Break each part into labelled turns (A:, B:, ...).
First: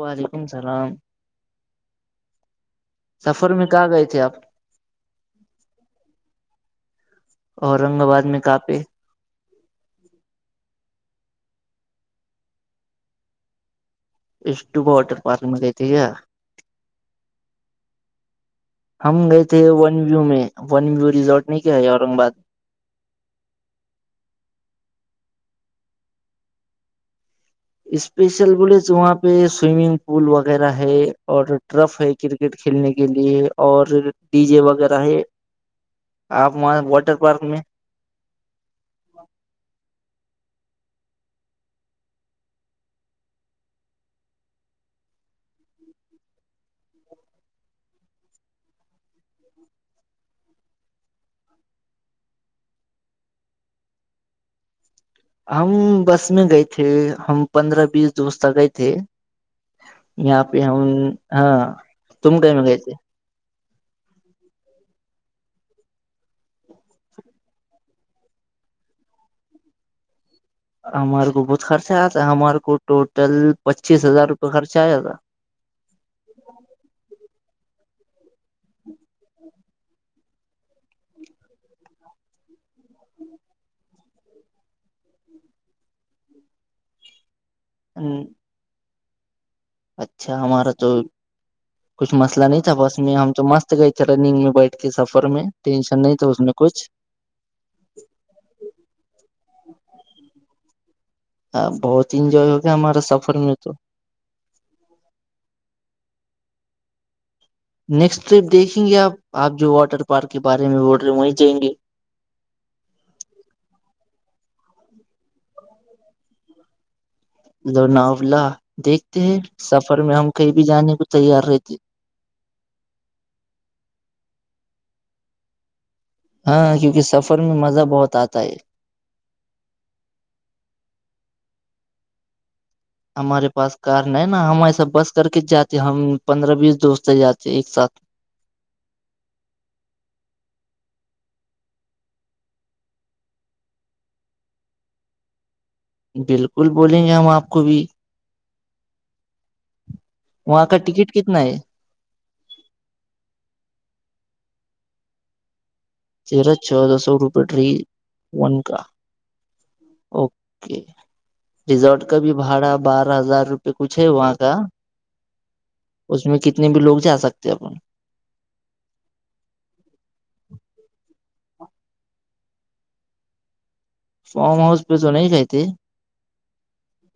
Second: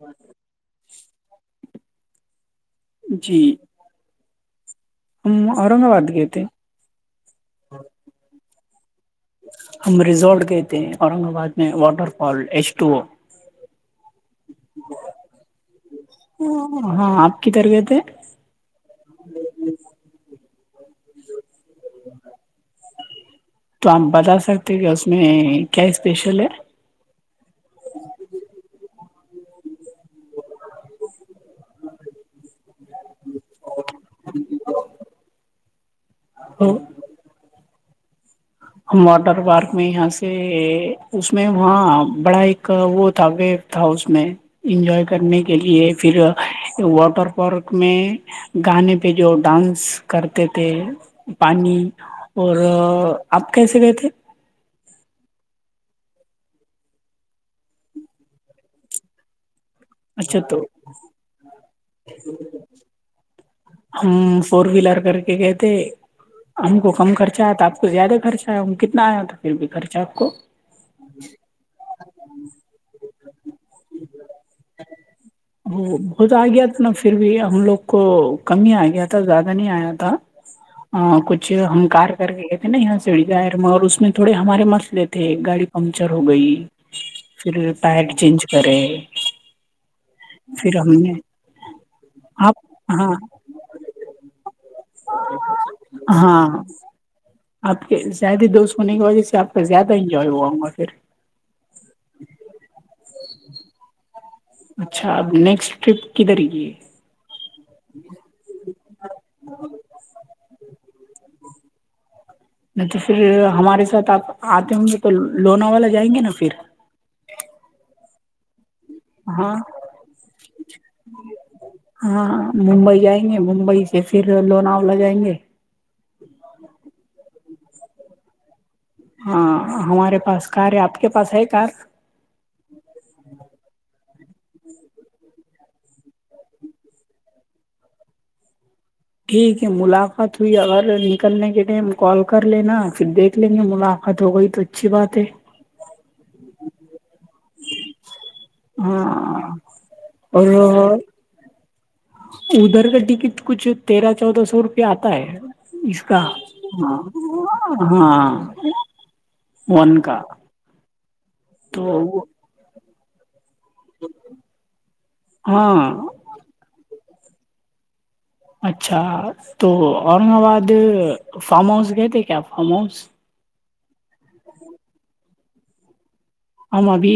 A: وعلیکم السلام سفر
B: جی
A: میں کہاں گئے تھے آپ
B: ہم اورنگباد گئے تھ
A: اورنگ آباد میں کافی
B: ہم ریزورٹ گئے تھے اورنگ آباد میں water fall H two O
A: اسٹوبا واٹر پارک میں گئے تھے کیا
B: ہاں آپ کی تربیت ہے
A: ہم گئے تھے ون ویو میں ون ویو ریزورٹ نہیں کیا ہے اورنگ آباد میں
B: تو آپ بتا سکتے کہ اس میں کیا اسپیشل ہے
A: اسپیشل بولے وہاں پہ سوئمنگ پول وغیرہ ہے اور ٹرف ہے کرکٹ کھیلنے کے لیے اور ڈی جے وغیرہ ہے آپ وہاں واٹر پارک میں
B: ہم واٹر پارک میں یہاں سے اس میں وہاں بڑا ایک وہ تھا پ تھا اس میں انجوائے کرنے کے لیے پھر واٹر پارک میں گانے پہ جو ڈانس کرتے تھے پانی اور آپ کیسے گئے تھے
A: ہم بس میں گئے تھے ہم پندرہ بیس دوست آ گئے تھے
B: اچھا
A: یہاں پہ
B: تو
A: ہن ہاں تم کو مگ تھ
B: ہم فور ویلر کر کے کہتے ہم کو کم خرچہ آیا تو آپ کو زیادہ خرچہ آ ہم کتنا آیا تو پھر بھی خرچہ آپ کو
A: ہمارے کو بہت خرچہ آا ہے ہمارے کو ٹوٹل پچیس ہزار روپے خرچہ آ جاتا
B: وہ بہت آ گیا تھا نا پھر بھی ہم لوگ کو کم ہی آ گیا تھا زیادہ نہیں آیا تھا کچھ ہم کار کر گئے تھے نا یہاں سڑی گائر میں اور اس میں تھوڑے ہمارے مسئے تھے گاڑی پنچر ہو گئی پھر پڈ چینج کرے
A: اچھا ہمارا
B: پھر
A: تو
B: ہم نے
A: کچھ مسئلہ نہیں
B: آپ
A: تھا بس
B: ہاں
A: میں ہم تو مست گئے تھے رننگ میں بیٹھ کے سفر میں ٹینشن نہیں تھا اس
B: ہاں
A: میں کچھ
B: آپ کے زیادہ دوست ہونے کی وجہ سے آپ کا زیادہ انجوائے ہوا ہوں گا پھر
A: ہ بہت انجوائے ہو گیا ہمارا سفر میں تو
B: اچھا اب نیکسٹ ٹرپ کدھر یہ
A: نیکسٹ ٹرپ دیکھیں گے آپ آپ جو واٹر پارک کے بارے میں بول رہے ہیں وہیں جائیں گے
B: نہیں تو پھر ہمارے ساتھ آپ آتے ہوں گے تو لونا والا جائیں گے نا پھر
A: لوناولہ دیکھتے ہیں
B: ہاں
A: سفر میں ہم کہیں بھی جانے کو تیار رہتے
B: ہاں ممبئی جائیں گے ممبئی سے پھر لوناؤ ل جائیں گے
A: ہاں کیونکہ سفر میں مزہ بہت آتا ہے
B: ہاں ہمارے پاس کار ہے آپ کے پاس ہے کار
A: ہمارے پاس کار نہیں نا ہم ایسا بس کر کے جاتے ہم پندرہ بیس دوست جاتے ایک ساتھ
B: ٹھیک ہے ملاقات ہوئی اگر نکلنے کے ٹائم کال کر لینا پھر دیکھ لیں گے ملاقات ہو گئی تو اچھی بات ہے
A: بالکل بولیں گے ہم آپ کو بھی
B: ہاں
A: وہاں کا
B: اور
A: ٹکٹ کتنا ہے
B: ادھر کا ٹکٹ کچھ تیرہ چودہ سو روپے آتا ہے اس
A: تیرہ چودہ سو روپئے ٹری
B: ہاں
A: ون کا
B: ون کا
A: ریزورٹ کا
B: تو
A: بھی بھاڑا بارہ ہزار روپ پہ کچھ ہے وہاں کا
B: ہاں
A: اس میں کتنے بھی لوگ جا سکتے اپ
B: اچھا تو اورنگ آباد فارم ہاؤس گئے تھے کیا فارم ہاؤس
A: فارم ہاؤس پہ تو نہیں کہ تھ
B: ہمم ابھی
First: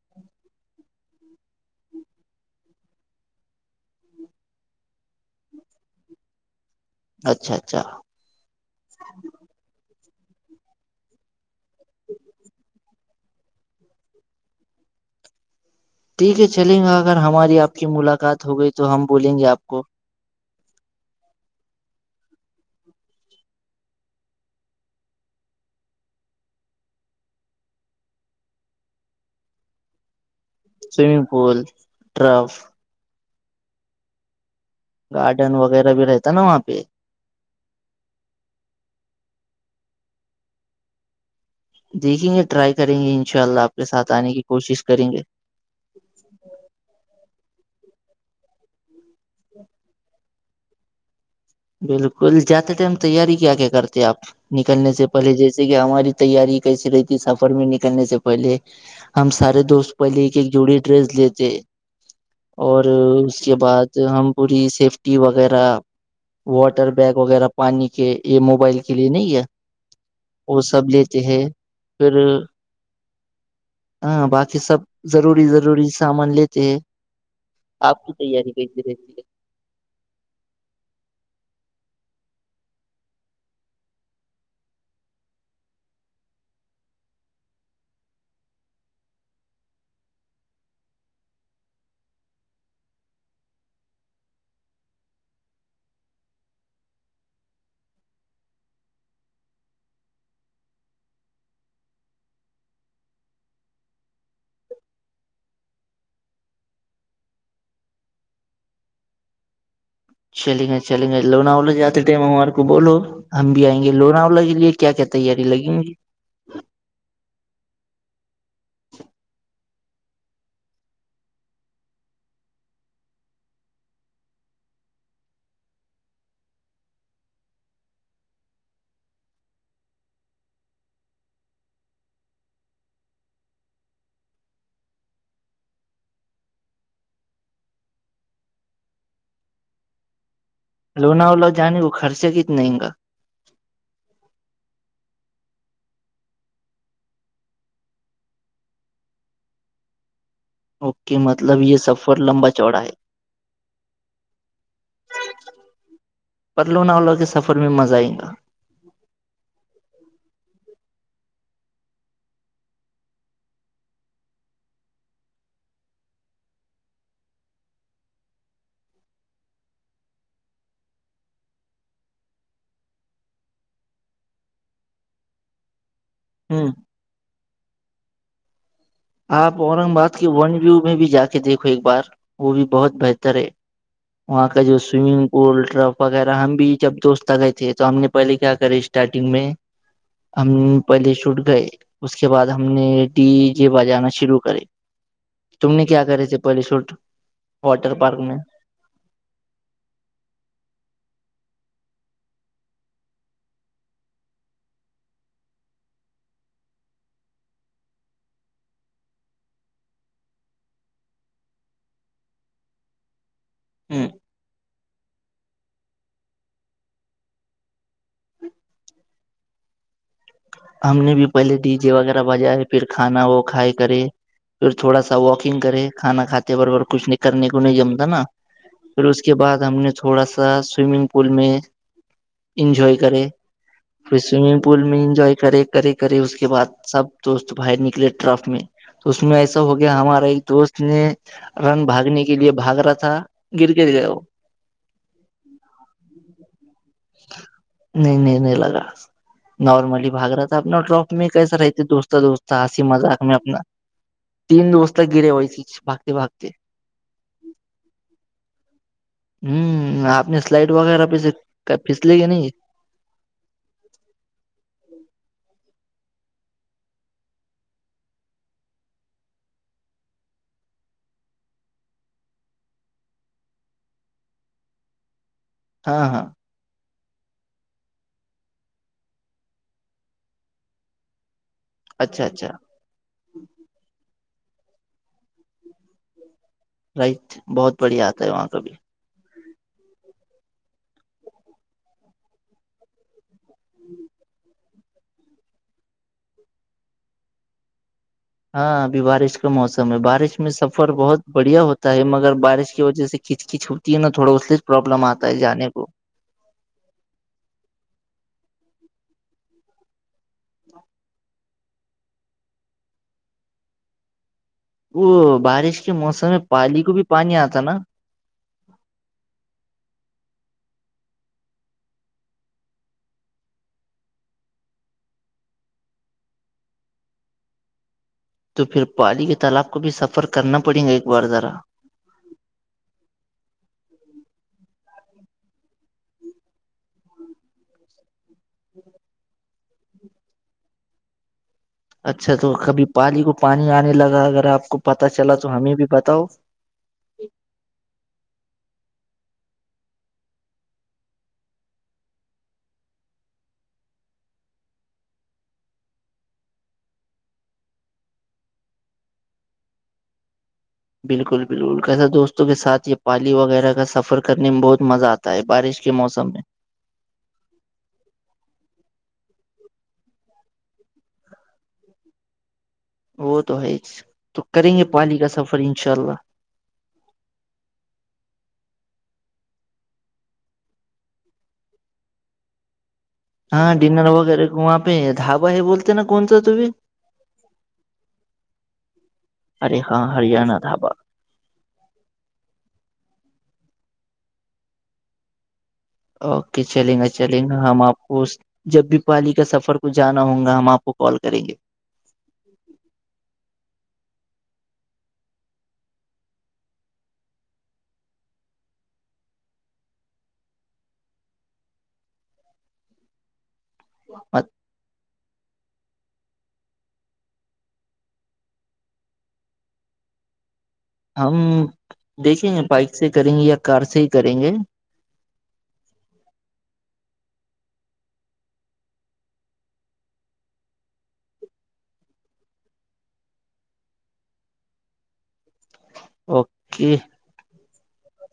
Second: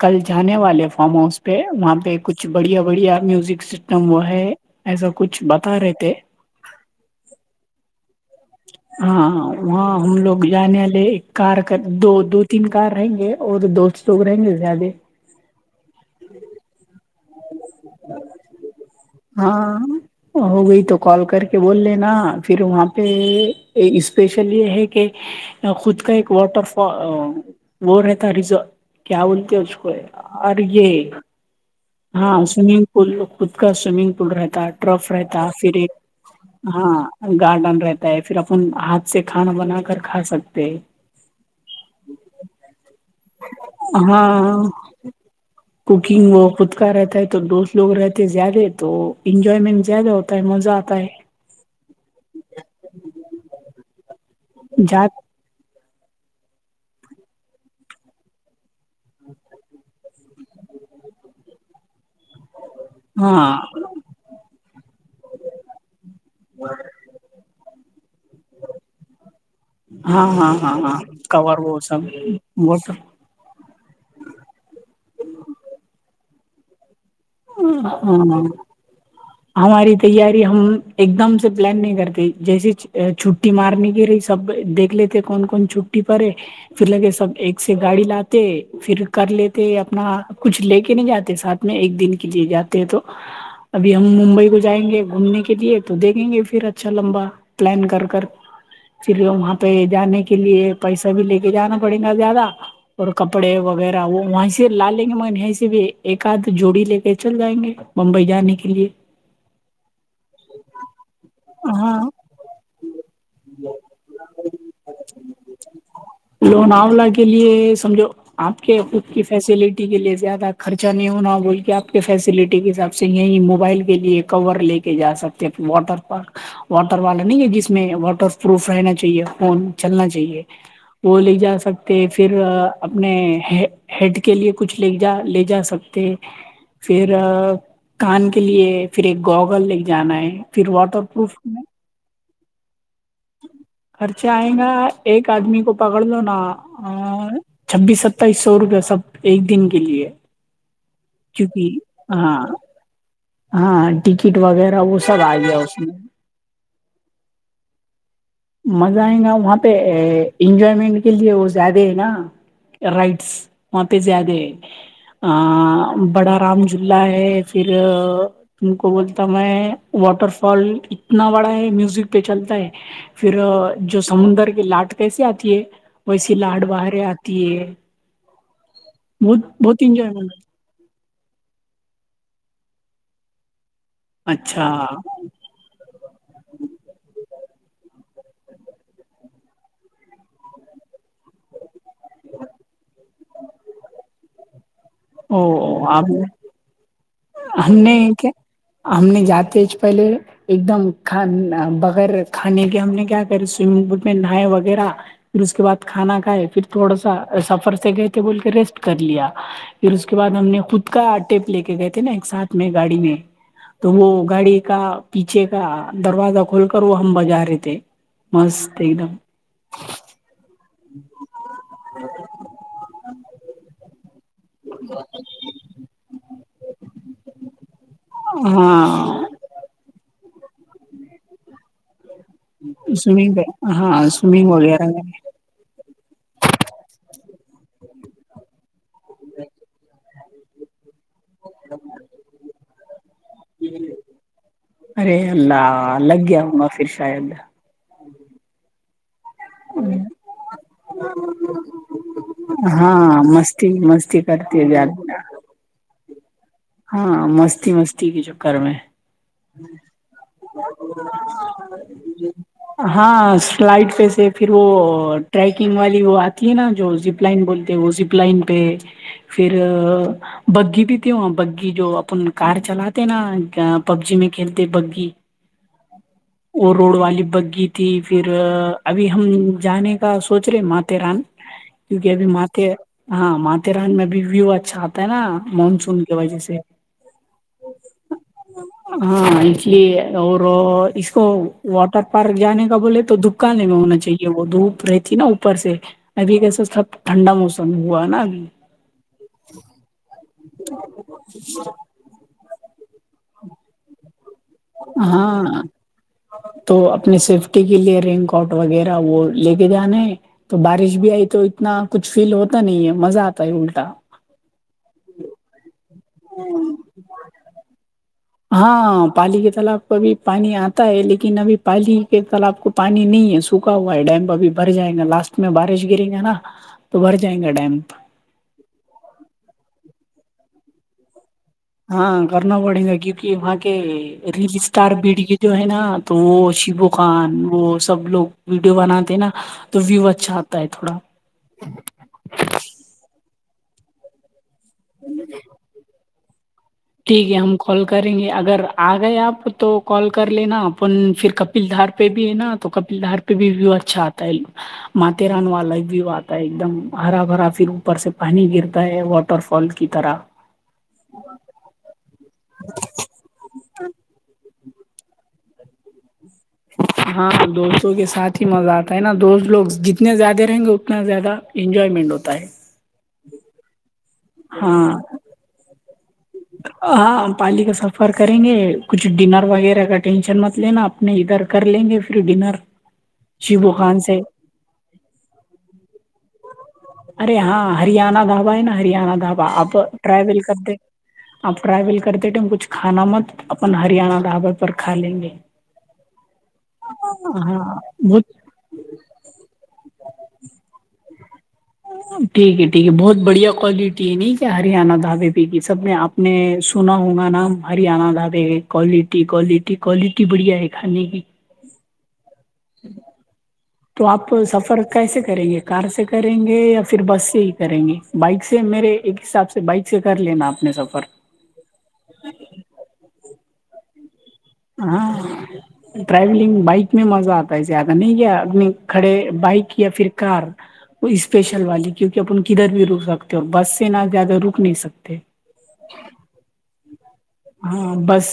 B: کل جانے والے فارم ہاؤس پہ وہاں پہ کچھ بڑھیا بڑھیا میوزک سسٹم وہ ہے ایسا کچھ بتا رہے تھے
A: اچھا اچھا
B: ہاں وہاں ہم لوگ جانے والے ایک کار دو دو تین کار رہیں گے اور دو سوگ رہیں گے زیادہ
A: ٹھیک ہے چلیں گا اگر ہماری آپ کی ملاقات ہو گئی تو ہم بولیں گے آپ
B: ہاں
A: کو
B: ہو گئی تو کال کر کے بول لینا پھر وہاں پہ اسپیشل یہ ہے کہ خود کا ایک واٹر فال وہ رہتا ریز کیا بولتے اس کو اور یہ
A: سوئمنگ پول
B: ہاں
A: ٹرف
B: سوئمنگ پول خود کا سوئمنگ پول رہتا ہے ٹراف رہتا
A: گارڈن
B: پھر
A: وغیرہ
B: ایک
A: بھی رہتا نا وہاں پہ
B: ہاں گارڈن رہتا ہے پھر اپن ہاتھ سے کھانا بنا کر کھا سکتے ہیں
A: دیکھیں گے ٹرائی کریں گے ان شاء اللہ آپ کے ساتھ آنے کی
B: ہاں
A: کوشش کریں گے
B: کوکنگ وہ خود کا رہتا ہے تو دوست لوگ رہتے زیادہ تو انجوائمنٹ زیادہ ہوتا آت مزہ آتا ہے
A: بالکل جاتے ٹائم تیاری کیا کیا کرتے آپ نکلنے سے
B: جات
A: پہلے جی جیسے کہ ہماری تیاری کیسی رہی تھی سفر میں نکلنے سے پہلے ہم سارے دوست پہلے ایک ایک جوڑی ڈریس لیتے اور اس کے
B: ہاں
A: بعد ہم پوری سیفٹی وغیرہ واٹر بیگ وغیرہ پانی کے یہ موبائل کے لیے نہیں ہے
B: ہاں ہاں
A: وہ
B: ہاں
A: سب
B: ہاں
A: لیتے ہیں
B: کور وہ سب
A: پھر
B: بت
A: ہاں باقی سب ضروری ضروری سامان لیتے ہیں
B: ہ
A: آپ کی
B: ہاں
A: تیاری کیسی رہتی ہے
B: ہماری تیاری ہم ایک دم سے پلان نہیں کرتے جیسے چھٹی مارنے کی رہی سب دیکھ لیتے کون کون چھٹی پے پھر لگے سب ایک سے گاڑی لاتے پھر کر لیتے اپنا کچھ لے کے نہیں جاتے ساتھ میں ایک دن کے لیے جاتے تو ابھی ہم ممبئی کو جائیں گے گھومنے کے لیے تو دیکھیں گے پھر اچھا لمبا پلان کر کر چلیے وہاں پہ جانے کے لیے پیسہ بھی لے کے جانا پڑے گا زیادہ اور کپڑے وغیرہ وہ وہیں سے لا لیں گے م یہیں سے بھی ایک آدھ جوڑی لے کے چل جائیں گے ممبئی جانے کے لیے
A: چلیں گا چلیں گا لوناوولے
B: ہاں
A: جاتے ٹائم ہمارے کو بولو ہم بھی آئیں گے لوناوا کے لیے کیا کیا تیاری لگیں گی
B: لوون آو ل کے لیے سمجھو آپ کے خود کی فیسلٹی کے لیے زیادہ خرچہ نہیں ہونا بول کے آپ فیسلٹی کے حساب سے یہیں موبائل کے لیے کور لے کے جا سکتے واٹر پارک واٹر والا نہیں ہے جس میں واٹر پروف رہنا چاہیے فون چلنا چاہیے وہ لے جا سکتے پھر اپنے ہیڈ کے لیے کچھ لے جا لے جا سکتے پھر کان کے لیے پھر ایک گوگل لے کے جانا ہے پھر واٹر
A: لونا
B: پروف
A: وولا جانے کو خرچے کتنے گا
B: خرچے آئ گا ایک آدمی کو پکڑ لو نا اور چھبیس ستائیس سو روپیہ سب ایک دن کے لیے
A: اوکے [inaudible]
B: چونکہ
A: یہ سفر
B: ہاں
A: لمبا چوڑا ہے
B: ہاں ٹکٹ وغیرہ وہ سب آ گیا اس میں
A: پرلوناولا کے سفر میں مزہ آئےیں گا
B: مزہ آئے گا وہاں پہ انجوائمنٹ کے لیے وہ زیادہ ہے نا رائٹس وہاں پہ زیادہ ہ بڑا رام جھولا ہے پھر تم کو بولتا میں واٹر فال اتنا بڑا ہے میوزک پہ چلتا ہے پھر جو سمندر کی لاٹ کیسے آتی ہے ویسی لاٹ
A: ہوں
B: باہرے آتی ہے
A: آپ
B: بہت بہت
A: اورنگ آباد کے
B: انجوائے
A: ون ویو میں بھی جا کے دیکھو ایک بار وہ بھی بہت بہتر ہے وہاں کا
B: اچھا
A: جو سوئمنگ اولٹرف وغیرہ ہم بھی جب دوست آ گئے تھے تو ہم نے پہلے کیا کرے اسٹارٹنگ میں ہم پہلیے شوٹ گئے [unintelligible] اس کے بعد ہم نے ڈی جے بجانا شروع کرے
B: او
A: تم نے کیا
B: آپ
A: کرے تھے پہلی سوٹ [inaudible]
B: ہم نے کیا ہم نے جاتے پہلے ایک دم کان بغیر کھانے کے ہم نے کیا کر سوئمنگ پول پ نہائے وغیرہ پھر اس کے بعد کھانا کھائے پھر تھوڑا سا سفر سے گئے تھے بول کے ریسٹ کر لیا پھر اس کے بع ہم نے خود کا ٹیپ لے کے گئے تھ تھے نا ایک ساتھ میں گاڑی میں تو وہ
A: ہ
B: گاڑی کا پیچھے کا دروازہ کھول کر وہ ہم بجا رہے تھے مست ایک دم
A: ہم نے بھی پہلے ڈی جے وغیرہ بجائے پھر کھانا وہ کھائے کرے پھر تھوڑا سا واکنگ کرے کھانا کھاتے برابر کچھ نہیں کرنے کو نہیں جمتا نا پھر
B: ہوں
A: اس کے بعد ہم نے تھوڑا سا سوئمنگ پل میں انجوائے کرے
B: سوئمنگ ہاں
A: پھر سوئمنگ پول
B: وغیرہ
A: میں انجوائے کرے کرے کرے اس کے بعد سب دوست باہر نکلے ٹرف میں تو اس میں ایسا ہو گیا ہمارا ایک دوست نے رن بھاگنے کے لیے بھاگ رہا تھا گر گر گیا وہ
B: ارے اللہ لگ گیا ہوں گا پھر شاید
A: نہیں نہیں نہیں لگا نارملی ھگ رہا تھا اپناراپ میں کیسا رہتے دوست دوست ہ مذاق
B: ہاں
A: میں اپنا
B: مستی مستی کرتی ہے
A: تین دوست
B: زیادہ،
A: گرے وئیس باگتے باگتے
B: ہاں مستی مستی کے چکر میں
A: ہوں آپ نے سلائڈ وغیرہ پہ سے پھیس لی کہ نہیں
B: ہاں سلائڈ پہ سے پھر وہ ٹریکنگ والی وہ آتی ہے نا جو زپ لائن بولتے ہیں وہ ز لائن پہ فھر بگگی بھی ت ہو بگگی جو اپن کار چلاتے نا پب جی میں کھیلتے بگی
A: ہاں ہاں
B: وہ روڈ والی بگی تھی پھر ابھی ہم جانے کا سوچ رہے مات ران
A: [inaudible] [inaudible]
B: کیونکہ ابھی
A: اچھا
B: ماتے ہاں ماتھے ران میں بھیب ویو اچھا آتا ہے نا مانسون کی وجہ سے
A: رائٹ بہت بڑھیا آتا ہے وہاں کا بھی
B: ہاں اس لیے اور اس کو واٹر پارک جانے کا بولے تو دپ دکانے میں ہونا چاہیے وہ دھوپ رہی تھی نا اوپر سے ابھی کیسے سب ٹھنڈا موسم ہوا نا اب
A: ہاں ابھی بارش کا موسم ہے بارش میں سفر بہت بڑھیا ہوتا ہے مگر بارش کی وجہ سے کھچ کچ ہوتی ہے ناوڑا ب صرف
B: ہاں تو اپنی سیفٹی کے لیے رینین کوٹ وغیرہ وہ لے کے جانا ہے تو بارش بھی آئی تو اتنا کچھ فیل ہوتا نہیں ہے مزہ آتا ہے الٹا
A: وہ بارش کے موسم میں پالی کو بھی پانی آتا نا
B: ہاں پالی کے تالاب ابھی پانی آتا ہے لیکن ابھی پالی پ کل آپ کو پانی نہیں ہے سوکھا ہوا ہے ڈیم اب بھر جائے گا لاسٹ میں بارش گرے گا نا تو بھر جائیں گا ڈیم
A: تو پھر پالی کے تالاب کو بھی سفر کرنا پڑیں گا ایک بار ذرا
B: ہاں کرنا پڑے گا کیوںکہ وہاں کے ریل اسٹار بیڈ کے جو ہے نا تو وہ شیبو خان وہ سب لوگ ویڈیو بناتے نا تو ویو اچھا آتا ہے تھوڑا [unintelligible]
A: [inaudible] [inaudible] اچھا تو کبھی پالی کو پانی آنے لگا اگر آپ کو پتہ چلا تو ہمیں بھی بتاؤ
B: ٹھیک ہے ہم کال کریں گے اگر آ گئے آپ تو کال کر لینا اپن پھر کب پلدار پہ بھی ہے نا تو پلدار پہ بھی ویو اچھا آتا ہے ماتاتے ران والا بھی آتا ہے ایک دم ہرا بھرا پھر اوپر سے پانی گرتا ہے طرفن کی طرح
A: بالکل بالکل کیسے دوستوں کے ساتھ یہ پالی وغیرہ کا سفر کرنے میں بہت مزہ آتا ہوتا ہے بارش کے موسم میں
B: ہاں دوستوں کے ساتھ ہی مزہ آتا ہے نا دوست لوگ جتنے زیادہ رہیں گے اتنا زیادہ انجوائمنٹ ہوتا ہے
A: وہ تو ہے تو کریں گے
B: ہاں
A: پانی کا سفر انشاء اللہ
B: ہاں ہم پالی کا سفر کریں گے کچھ ڈنر وغیرہ کا ٹینشن مت لینا آپ نہیں ادھر کر لیں گے پھر ڈنر
A: ہاں
B: شیبو خان
A: ڈنر
B: سے
A: وغیرہ وہاں پہ ڈھابا ہے بولتے ہیں نا کون سا ت بھی
B: ارے ہاں ہریانہ ڈھابا ہے نا ہریانہ ڈھابا اب
A: ارے ہاں
B: ٹریول کر
A: ہریانہ
B: د
A: ڈھابا
B: آپ ٹریل کرتے ٹ کچھ کھانا مت اپ ہریانہ ڈابر پر کا لیں گے
A: اوکے چلیں گا چلیں گا
B: ہاں
A: ہم آپ کو
B: بہت
A: جب بھی پالی کا سفر کوچھ جانا ہوگا ہم آپ کو کال کریں گے
B: ٹھیک ہے ٹھیک ہے بہت بڑھیا کوالٹی ہے ن کیا ہریانہ دھابے پ کی سب میں آپ نے سنا ہونا نام ہرییاان د بھی ہے کولٹی کوالٹی کوالٹی بڑھیا ہے کھانے کی تو آپ سفر کیسے کریں گے کار سے کریں گے یا پھر بس سے ہی کریں گے بائک سے میرے ایک حساب سے بائک سے کر لینا اپنے سفر
A: ہم دیکھیں گے بائک سے کریں گے یا کار سے ہی کریں گے
B: ہاں ٹریولنگ بائک میں مزہ آتا ہے زیادہ نہیں کیا انی کھڑے بائک یا پھر کار اسپیشل والی کیونکہ اپن کدھر بھی رک سکتے ہو بس سے نہ زیادہ رک نہیں سکتے
A: اوکے
B: ہاں بس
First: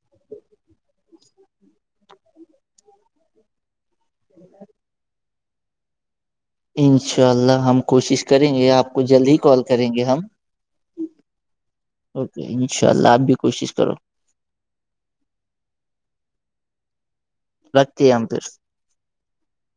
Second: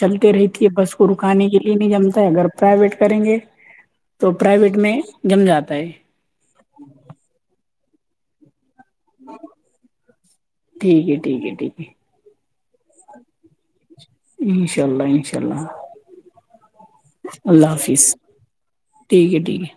B: چلتے رہ کہ بس کو رکانے کے لیے نہیں جمتا ہے اگر پرائیویٹ کریں گے تو پرائیویٹ میں جم جاتا ہے
A: انشاء اللہ ہم کوشش کریں گے آپ کو جلد ہی کال کریں گے ہم
B: ٹھیک ہے ٹھیک ہے ٹھیک
A: اوکے انشاء اللہ آپ بھی کوشش کرو
B: انشاء اللہ انشاء اللہ اللہ
A: رکھتے ہیں
B: حافظ
A: ہم پھر
B: ٹھیک ہے ٹھیک ہے